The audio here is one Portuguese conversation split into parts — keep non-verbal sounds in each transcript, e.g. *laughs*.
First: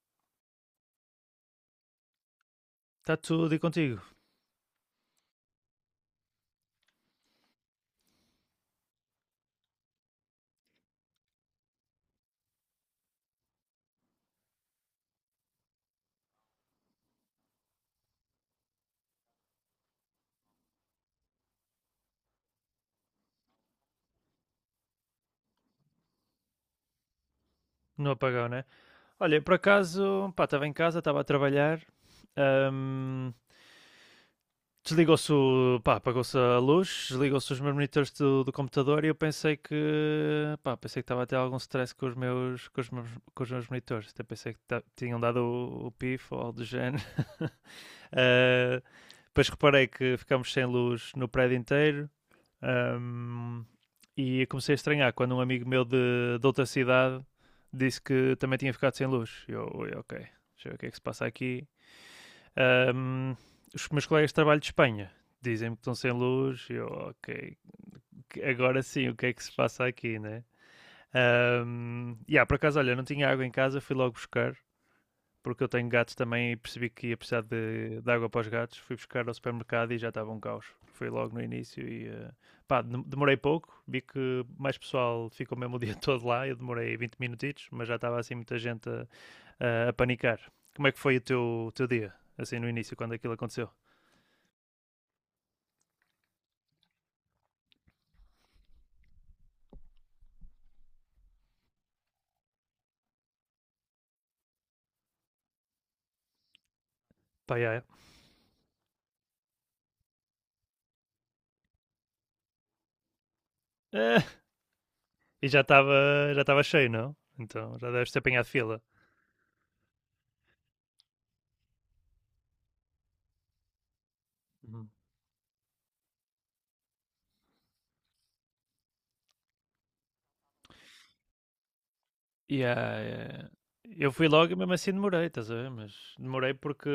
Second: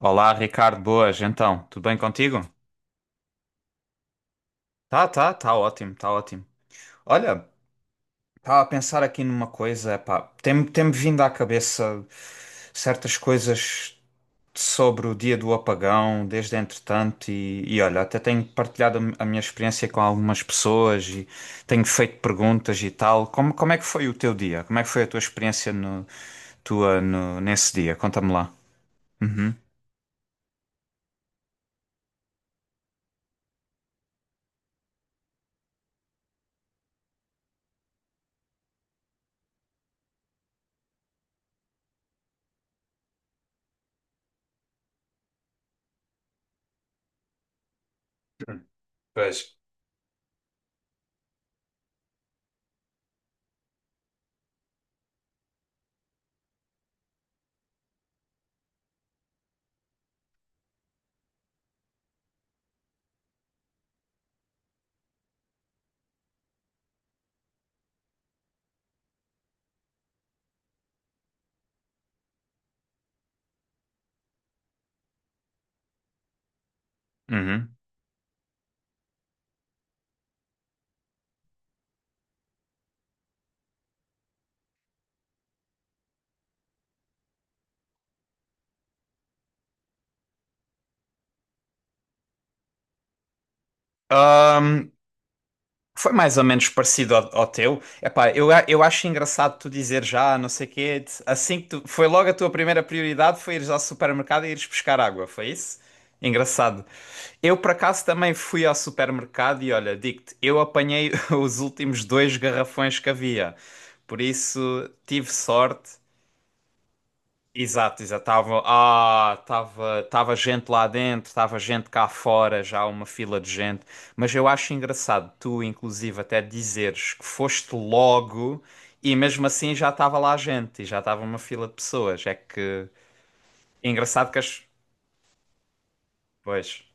Olá, Ricardo, boas, então, tudo bem contigo? Está tudo e contigo, Tá ótimo, tá ótimo. Olha, estava a pensar aqui numa coisa, pá, tem-me vindo à cabeça certas coisas sobre o dia do apagão, desde entretanto, e olha, até tenho partilhado a minha experiência com algumas pessoas e tenho feito perguntas e tal. Como é que foi o teu dia? Como é que foi a tua experiência no, tua, no, nesse dia? no Conta-me apagão, lá. né? Olha, Uhum. por acaso, pá, estava em casa, estava a trabalhar, ahm, desligou-se, pá, apagou-se a luz, desligou-se os meus monitores do computador e eu pensei que estava a ter algum stress com os meus monitores, até pensei que tinham dado o pif ou algo do género. *laughs* Ah, Pois. depois reparei que ficámos sem luz no prédio inteiro. Um, e comecei a estranhar quando um amigo meu de outra cidade disse que também tinha ficado sem luz. Eu, ok, deixa eu ver o que é que se passa aqui. Um, os meus colegas de trabalho de Espanha dizem-me que estão sem luz. Eu, ok, agora sim, o que é que se passa aqui, né? E yeah, por acaso, olha, não tinha água em casa, fui logo buscar porque eu tenho gatos também e percebi que ia precisar Uhum. de água para os gatos. Fui buscar ao supermercado e já estava um caos. Foi logo no início e pá, demorei pouco. Vi que mais pessoal ficou mesmo o dia *laughs* todo lá. Eu demorei 20 minutitos, mas já estava assim muita gente a panicar. Como é que foi o teu dia, assim no início, quando aquilo aconteceu? Ahm, Foi mais ou menos parecido ao teu. Epá, eu acho engraçado tu dizer já, não sei quê, assim que tu, foi logo a tua primeira prioridade foi ires ao supermercado e ires buscar água, foi isso? Engraçado. Eu Pá, por já é. acaso *laughs* também fui ao supermercado e olha, digo-te, eu apanhei *laughs* os últimos dois garrafões que havia. Por Eh, isso tive e já sorte. estava já estava cheio, não? Então já Exato, deves ter exato. apanhado Tava, fila. Tava, tava gente lá dentro, tava gente cá fora, já uma fila de gente. Mas eu acho engraçado tu, inclusive, até dizeres que foste logo e mesmo assim já estava lá gente e já estava uma fila de pessoas. É que Yeah, yeah. é Eu fui engraçado que logo e as. mesmo assim demorei, estás a ver? Mas demorei Pois. porque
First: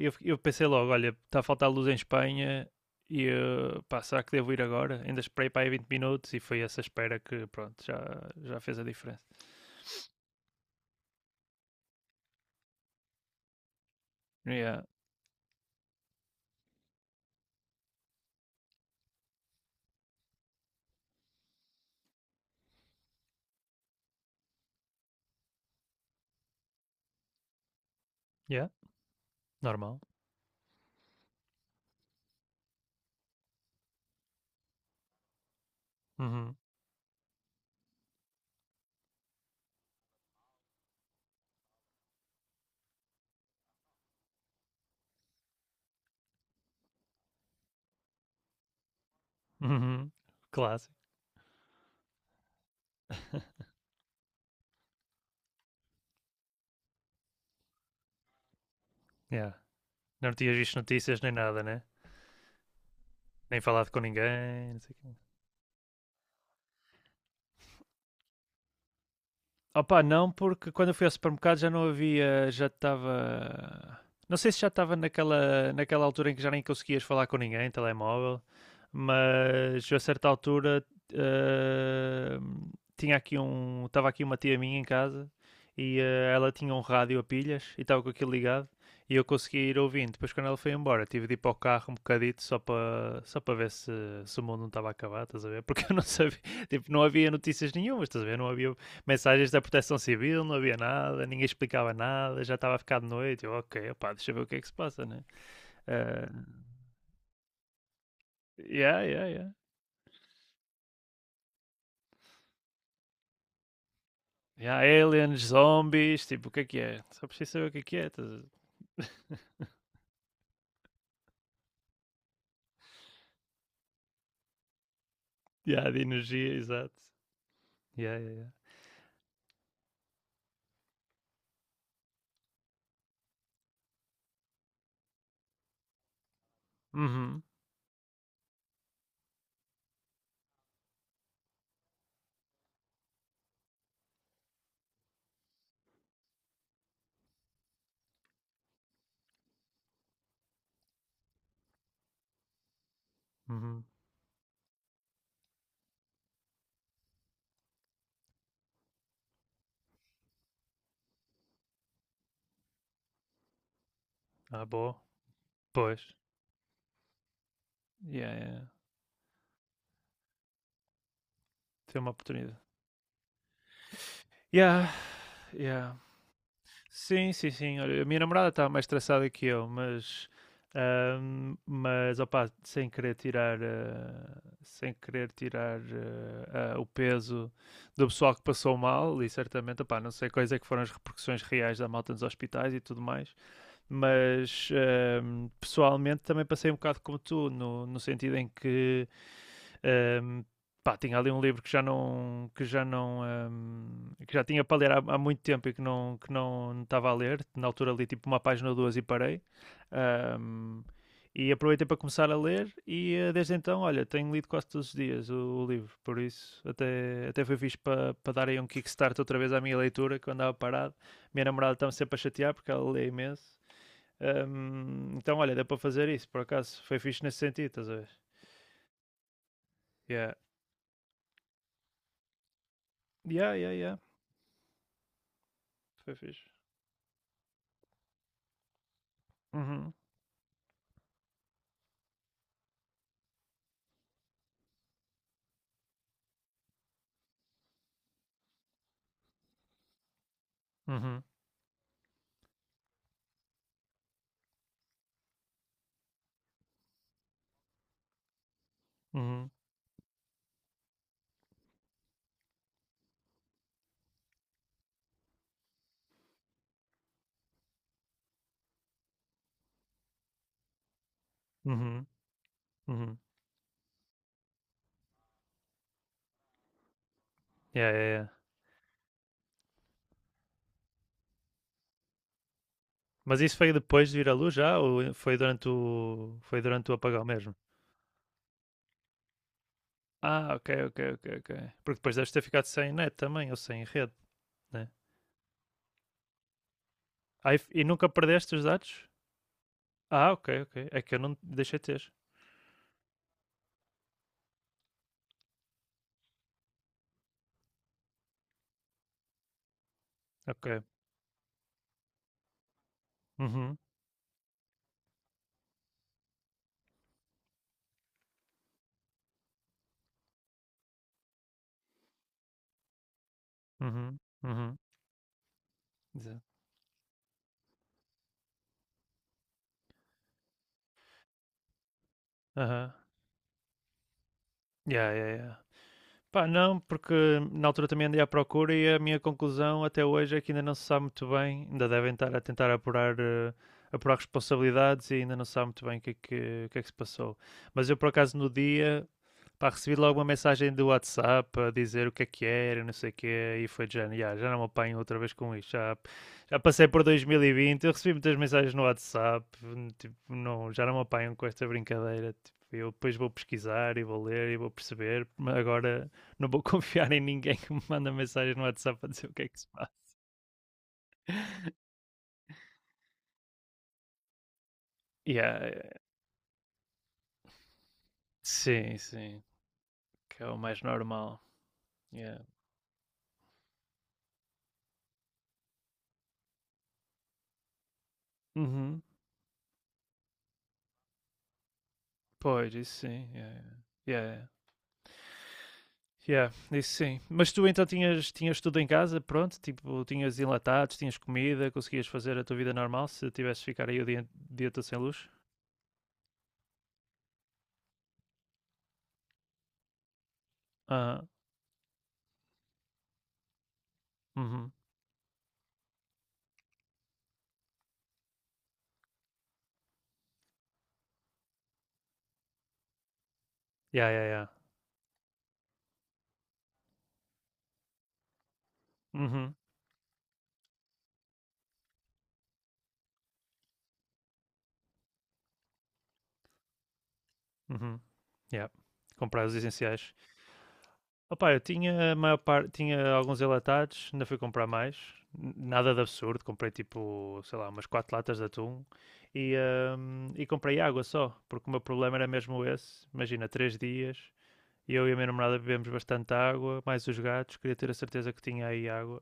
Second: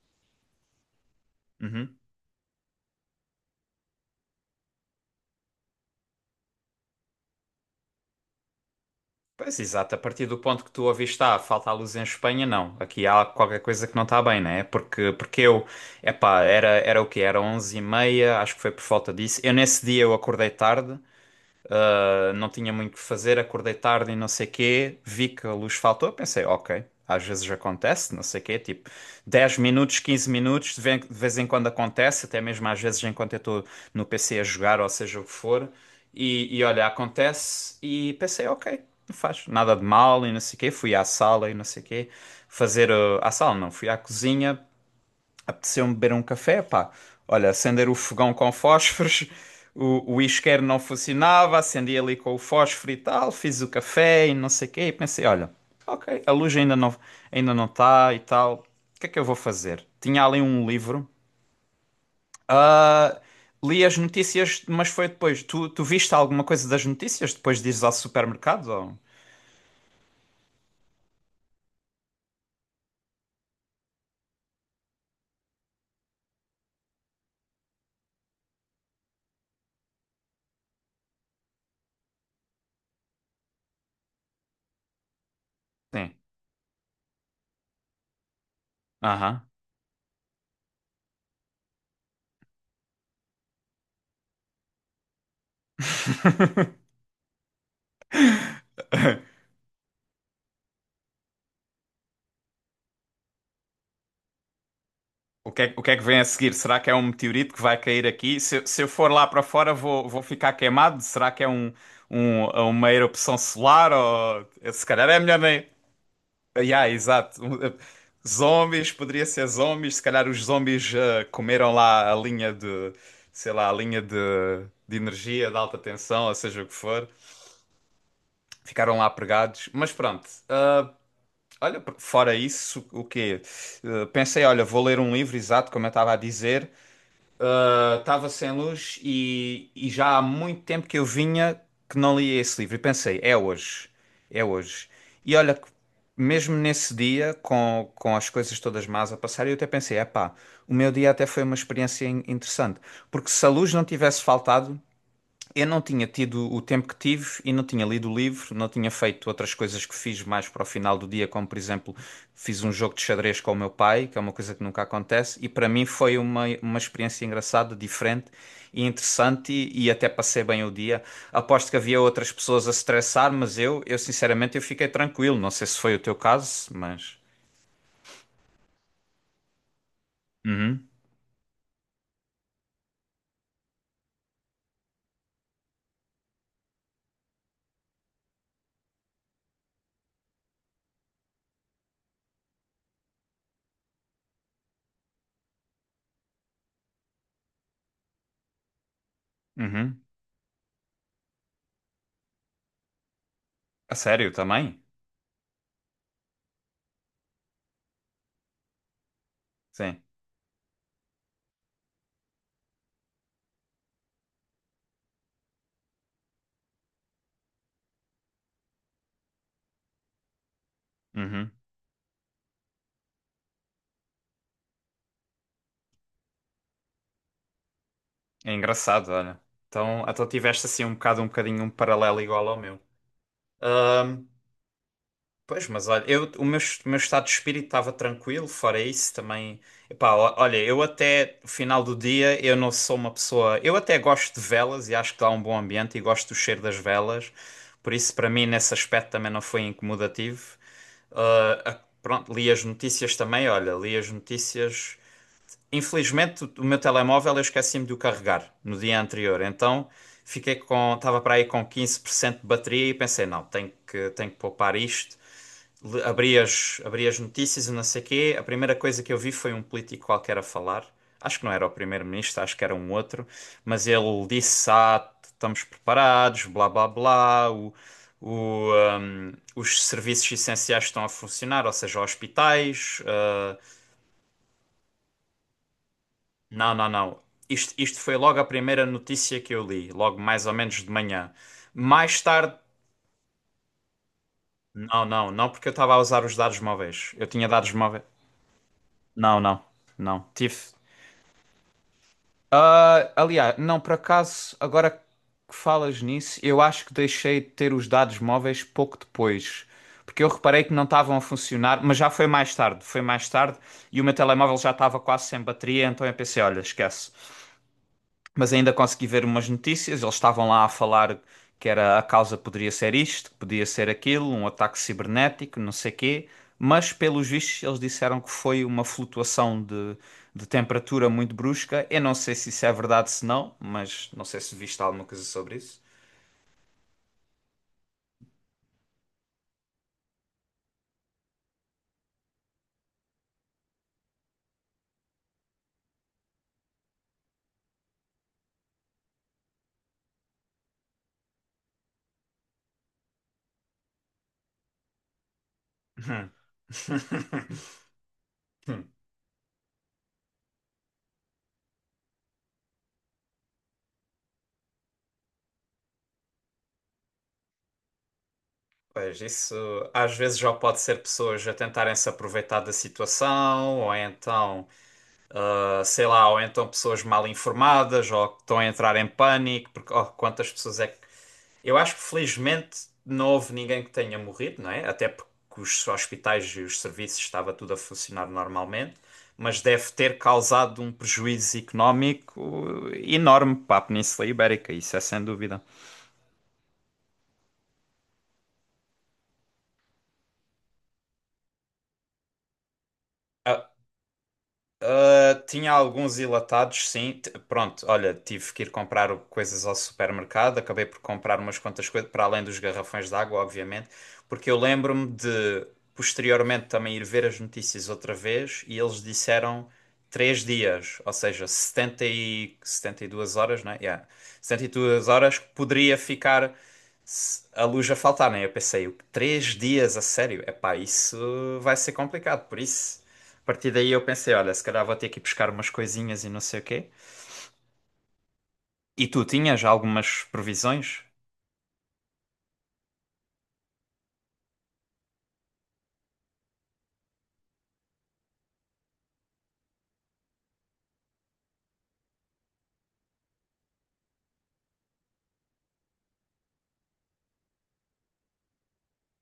eu pensei logo, olha, está a faltar luz em Uhum. Espanha e eu, pá, será que devo ir agora? Ainda esperei para aí 20 minutos e foi essa espera que, pronto, já fez a diferença. Pois, exato. A partir do ponto que tu ouviste, ah, falta a luz em Espanha, não. Aqui há qualquer coisa que não está bem, né? Yeah, Porque eu, epá, era, era o quê? Era onze e meia acho que foi por falta disso. Eu nesse dia eu acordei tarde. Não tinha muito o que fazer, acordei tarde e não sei quê, vi que a luz faltou, pensei, ok, às vezes acontece, não sei quê, yeah, tipo 10 minutos, normal. 15 minutos, de vez em quando acontece, até mesmo às vezes enquanto eu estou no PC a jogar, ou seja o que for, Uhum. e olha, acontece, e pensei, ok, não faz nada de mal e não sei quê, fui à sala e não sei quê, fazer, à sala não, fui à cozinha. Apeteceu-me beber um café, pá. Olha, acender o fogão com fósforos, *laughs* Uhum. O isqueiro não Clássico. funcionava, acendi ali com o fósforo e tal, fiz o café e não sei o quê, e pensei, olha, ok, a luz ainda não, ainda não está e tal, o que é que eu vou Yeah. fazer? Tinha Não ali tinhas um visto livro, notícias nem nada, né? ah, Nem li falado as com notícias, ninguém, não mas sei o foi quê. depois. Tu viste alguma coisa das notícias depois de ires ao supermercado? Ou... Opa, não, porque quando eu fui ao supermercado já não havia, já estava. Não sei se já estava naquela altura em que já nem conseguias falar com ninguém, telemóvel, mas a certa altura eh, estava aqui uma tia minha em casa e Sim. Ela tinha um rádio a pilhas e estava com aquilo ligado e eu Aham. consegui ir ouvindo. Depois quando ela foi embora, tive de ir para o carro um bocadito só para ver se o mundo não estava a acabar, estás a ver? *laughs* Porque eu não sabia, *laughs* tipo, não havia notícias nenhumas, estás a ver? Não havia *laughs* mensagens da Proteção Civil, não havia nada, ninguém explicava nada, já estava a ficar de noite. Eu, ok, opá, deixa eu ver o que é que se passa, né? O que é que vem a Uh, seguir? Será que é um meteorito que vai cair aqui? Se eu yeah, for yeah, lá para yeah. fora, vou, vou ficar queimado? Será que é um, uma erupção solar? Ou... Yeah, Se calhar é melhor aliens, nem. zombies, tipo, o que é que Yeah, é? Só exato. preciso saber o que é que é. Tá? Zombies, poderia ser zombies. Se calhar os zombies comeram lá a linha de, sei lá, a linha de energia de alta Yeah, de tensão, ou energia, seja o que exato. for. Yeah, yeah, yeah. Ficaram lá pregados. Mas pronto. Olha, fora isso, o quê? Pensei, olha, vou ler um livro, exato, como eu estava a dizer. Uhum, Estava sem luz e já há muito tempo que eu vinha que não lia esse livro. E pensei, é hoje, é hoje. E olha, que mesmo nesse dia, com as coisas todas más a passar, eu até pensei, epá, o meu dia até foi uma experiência interessante. Porque se a luz não uhum. tivesse faltado, eu não tinha tido o tempo que tive e não tinha lido o livro, não tinha feito outras coisas que fiz mais para o final do dia, como por exemplo, fiz um jogo de xadrez com o meu pai, que é uma coisa que Ah, nunca boa. acontece, e para mim Pois. foi uma experiência engraçada, Yeah, diferente yeah, yeah. e interessante e até passei bem o dia. Aposto que Foi havia uma outras oportunidade. pessoas a estressar, mas eu sinceramente eu fiquei Yeah, tranquilo. Não sei se yeah. foi o teu caso, mas. Sim, sim, sim. Olha, a minha namorada está mais traçada que eu, mas, Uhum, ahm, mas opa, sem querer tirar o peso do pessoal que passou mal, e certamente, opa, não sei quais é que foram as repercussões reais da malta nos hospitais e tudo mais, mas pessoalmente também passei um bocado como tu, no sentido em que uhum. um, pá, tinha ali um livro que já não A um, sério que já tinha para também? ler muito tempo e que não estava a ler. Na altura li tipo uma página ou duas e parei. Sim. Um, e aproveitei para começar a ler e desde então, olha, tenho lido quase todos os dias o livro, por isso até foi fixe para dar aí um kickstart outra vez à minha leitura, que eu andava parado. Minha Uhum. namorada estava sempre a chatear porque ela lê imenso. Então, olha, deu para fazer isso, por acaso, foi fixe nesse sentido, estás a ver? É engraçado, olha. Então Yeah. tiveste assim um bocado, um bocadinho um paralelo igual ao meu. Yeah, yeah, yeah. Ahm, pois, mas olha, Foi fixe. O meu estado de espírito estava tranquilo, fora isso também. Uhum, Epá, olha, eu até o final do dia eu não sou uma pessoa. Eu até gosto de velas e acho que dá um bom ambiente e gosto do cheiro das velas, por isso para mim nesse aspecto também não foi incomodativo. uhum, Pronto, li as notícias também, olha, li as notícias. Infelizmente, o meu telemóvel eu esqueci-me de o carregar no dia anterior, uhum, então fiquei com, estava para aí com 15% de bateria e pensei, não, tenho que poupar isto. Abri abri as notícias e não sei quê. A primeira coisa que eu vi foi um político qualquer a falar. Acho que não era o uhum, primeiro-ministro, acho que era um uhum. outro, mas ele disse, ah, estamos preparados, blá blá blá, Yeah, yeah, yeah. o, os serviços essenciais estão a funcionar, ou seja, hospitais, Mas isso ah, foi depois de vir à luz já ou foi durante o foi não, não, durante o não. apagão mesmo? Isto foi logo a primeira notícia que eu li, logo mais ou Ah, ok, menos de ok, ok, manhã. ok. Porque depois Mais deves ter tarde. ficado sem net também ou sem rede, né? Não, não, não, porque eu estava a usar os dados móveis. Eu tinha Ah, e, f- dados e móveis. nunca perdeste os dados? Não, não, não. Ah, ok, Tive. ok. É que eu não deixei ter. Ah, aliás, não, por acaso, agora que falas nisso, eu acho que deixei de ter os dados móveis pouco depois. Porque eu reparei que Ok. não estavam a funcionar, mas já foi mais tarde. Foi mais tarde Uhum, e o meu telemóvel já estava quase sem bateria, então eu pensei: olha, esquece. Mas ainda consegui ver umas notícias. Eles estavam lá a falar que era, a causa poderia ser isto, que podia ser uhum, aquilo, um ataque uhum. cibernético, não sei quê. Exato. Mas, pelos vistos, eles disseram que foi uma flutuação de temperatura muito brusca. Eu não sei se isso é Aham. verdade, se não, mas não sei se viste alguma Yeah, coisa yeah, yeah. sobre isso. Pá, não, porque na altura também andei à procura e a minha conclusão até hoje é que ainda não se sabe muito bem, ainda devem estar a tentar apurar, apurar responsabilidades e ainda não se sabe muito bem o que é que se passou. Mas eu, por acaso, no dia, pá, recebi logo uma mensagem do WhatsApp a dizer o que é que era, não sei o quê, e foi de género: "Ya, já não me apanho outra vez com isto, já, Hum. já passei por *laughs* 2020." Eu recebi muitas mensagens no Hum. WhatsApp, tipo, não, já não me apanham com esta brincadeira, tipo, eu depois vou pesquisar e vou ler e vou perceber, mas agora não vou *laughs* confiar em ninguém que me manda mensagem no WhatsApp a Pois dizer o que é isso que se passa. às vezes já pode ser pessoas a tentarem se aproveitar da situação, ou então Yeah, yeah. ah, sei lá, ou então pessoas mal informadas, ou que estão a entrar Sim, em sim, pânico, porque oh, que é quantas o pessoas mais é que. normal, Eu acho que yeah. felizmente não houve ninguém que tenha morrido, não é? Até porque os hospitais e os serviços estava tudo a funcionar normalmente, Uhum. mas deve ter causado um prejuízo económico Pois, isso sim, yeah, enorme yeah. para a Península Yeah, yeah. Ibérica, isso é sem dúvida. Yeah, isso sim. Mas tu então tinhas tudo em casa, pronto? Tipo, tinhas enlatados, tinhas comida, conseguias fazer a tua vida normal se tivesse de A, ficar aí o dia todo sem luz? Tinha alguns enlatados, sim. Pronto, olha, tive que ir comprar coisas ao supermercado. Acabei por Ah, comprar umas quantas coisas, para além dos garrafões de água, obviamente, porque eu uhum. lembro-me de posteriormente também ir ver as notícias outra vez e eles disseram três dias, ou seja, 72 horas, né? Yeah. Yeah, yeah, yeah. Setenta e duas horas que poderia ficar se a luz a faltar, né? Eu pensei, três Uhum, dias a sério? Epá, isso vai ser complicado, por isso. A partir daí eu pensei, olha, se calhar vou ter que ir buscar umas coisinhas e não sei o quê. uhum. Yeah. E tu Comprar os tinhas essenciais. algumas provisões? Opa, eu tinha a maior parte, tinha alguns enlatados, ainda fui comprar mais. N- Nada de absurdo, comprei tipo, sei lá, umas quatro latas de atum e comprei água só, porque o meu problema era mesmo esse. Imagina, 3 dias. Eu e a minha namorada bebemos bastante água, mais os gatos, queria ter a certeza que tinha aí água.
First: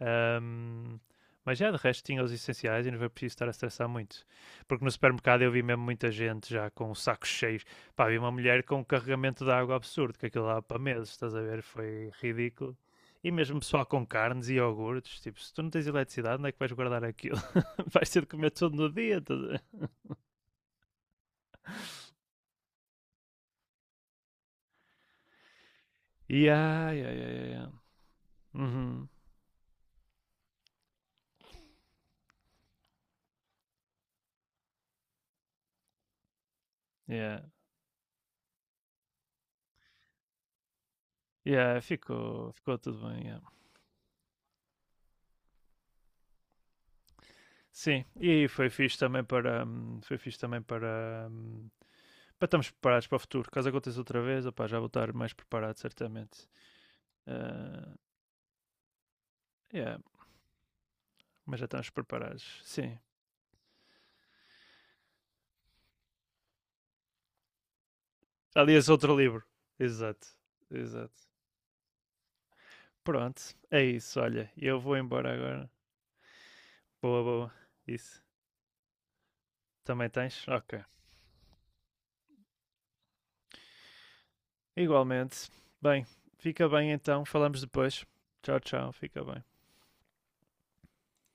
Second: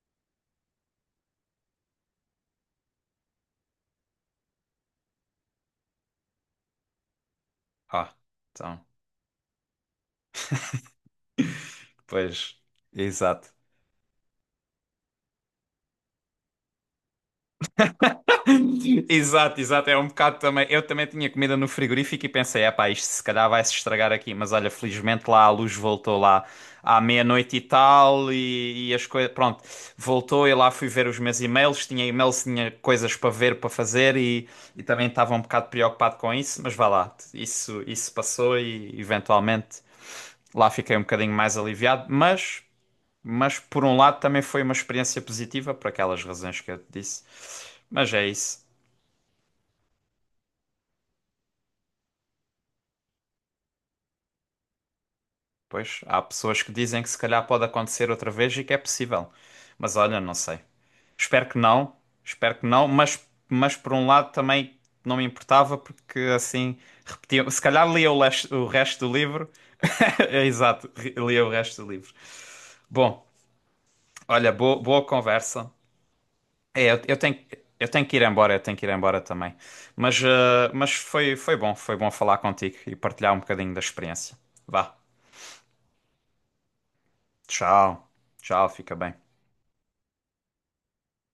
Ahm, mas já, de resto tinha os essenciais e não foi preciso estar a estressar muito. Porque no supermercado eu vi mesmo muita gente já com sacos cheios. Pá, Ah, vi uma mulher com então, um carregamento de água absurdo, que aquilo lá para meses, estás a ver? Foi pois, ridículo. E exato. mesmo pessoal com carnes e iogurtes, tipo, se tu não tens eletricidade, onde é que vais guardar aquilo? *laughs* Vais ter de comer todo no *laughs* dia. Tudo. Exato, exato, é um bocado também. Eu também tinha comida no frigorífico e pensei, é pá, isto se calhar vai se estragar aqui, mas olha, felizmente lá a luz voltou lá Yeah, à yeah, yeah, yeah, meia-noite e yeah. tal e as Uhum. coisas, pronto, voltou e lá fui ver os meus e-mails, tinha coisas para ver, para fazer e também estava um bocado preocupado com isso, mas vá lá, Yeah. Isso passou e eventualmente lá fiquei um bocadinho mais Yeah, aliviado, ficou, ficou tudo bem, yeah. mas por um lado também foi uma experiência positiva por aquelas razões que eu te disse, Sim, mas é e isso. foi fixe também para foi fixe também para, para estarmos preparados para o futuro. Caso aconteça outra vez, opá, já vou estar mais preparado Pois, há certamente. pessoas que dizem que se calhar pode Ah, acontecer outra vez e que é possível. Mas yeah, olha, não sei. Espero que mas já estamos não, espero preparados. que não, Sim. Mas por um lado também não me importava porque assim repetia. Se calhar lia o Aliás, resto do outro livro. livro. Exato. *laughs* Exato, Exato. lia o resto do livro. Bom, Pronto, é isso, olha, olha. Eu boa, vou boa embora agora. conversa. É, eu, eu Boa, tenho, boa. eu tenho que ir Isso. embora, eu tenho que ir embora também. Também tens? Ok. Mas foi, foi bom falar contigo e partilhar um bocadinho da experiência. Vá, Igualmente. Bem, fica bem então. Falamos depois. tchau, Tchau, tchau, tchau. fica bem. Fica bem.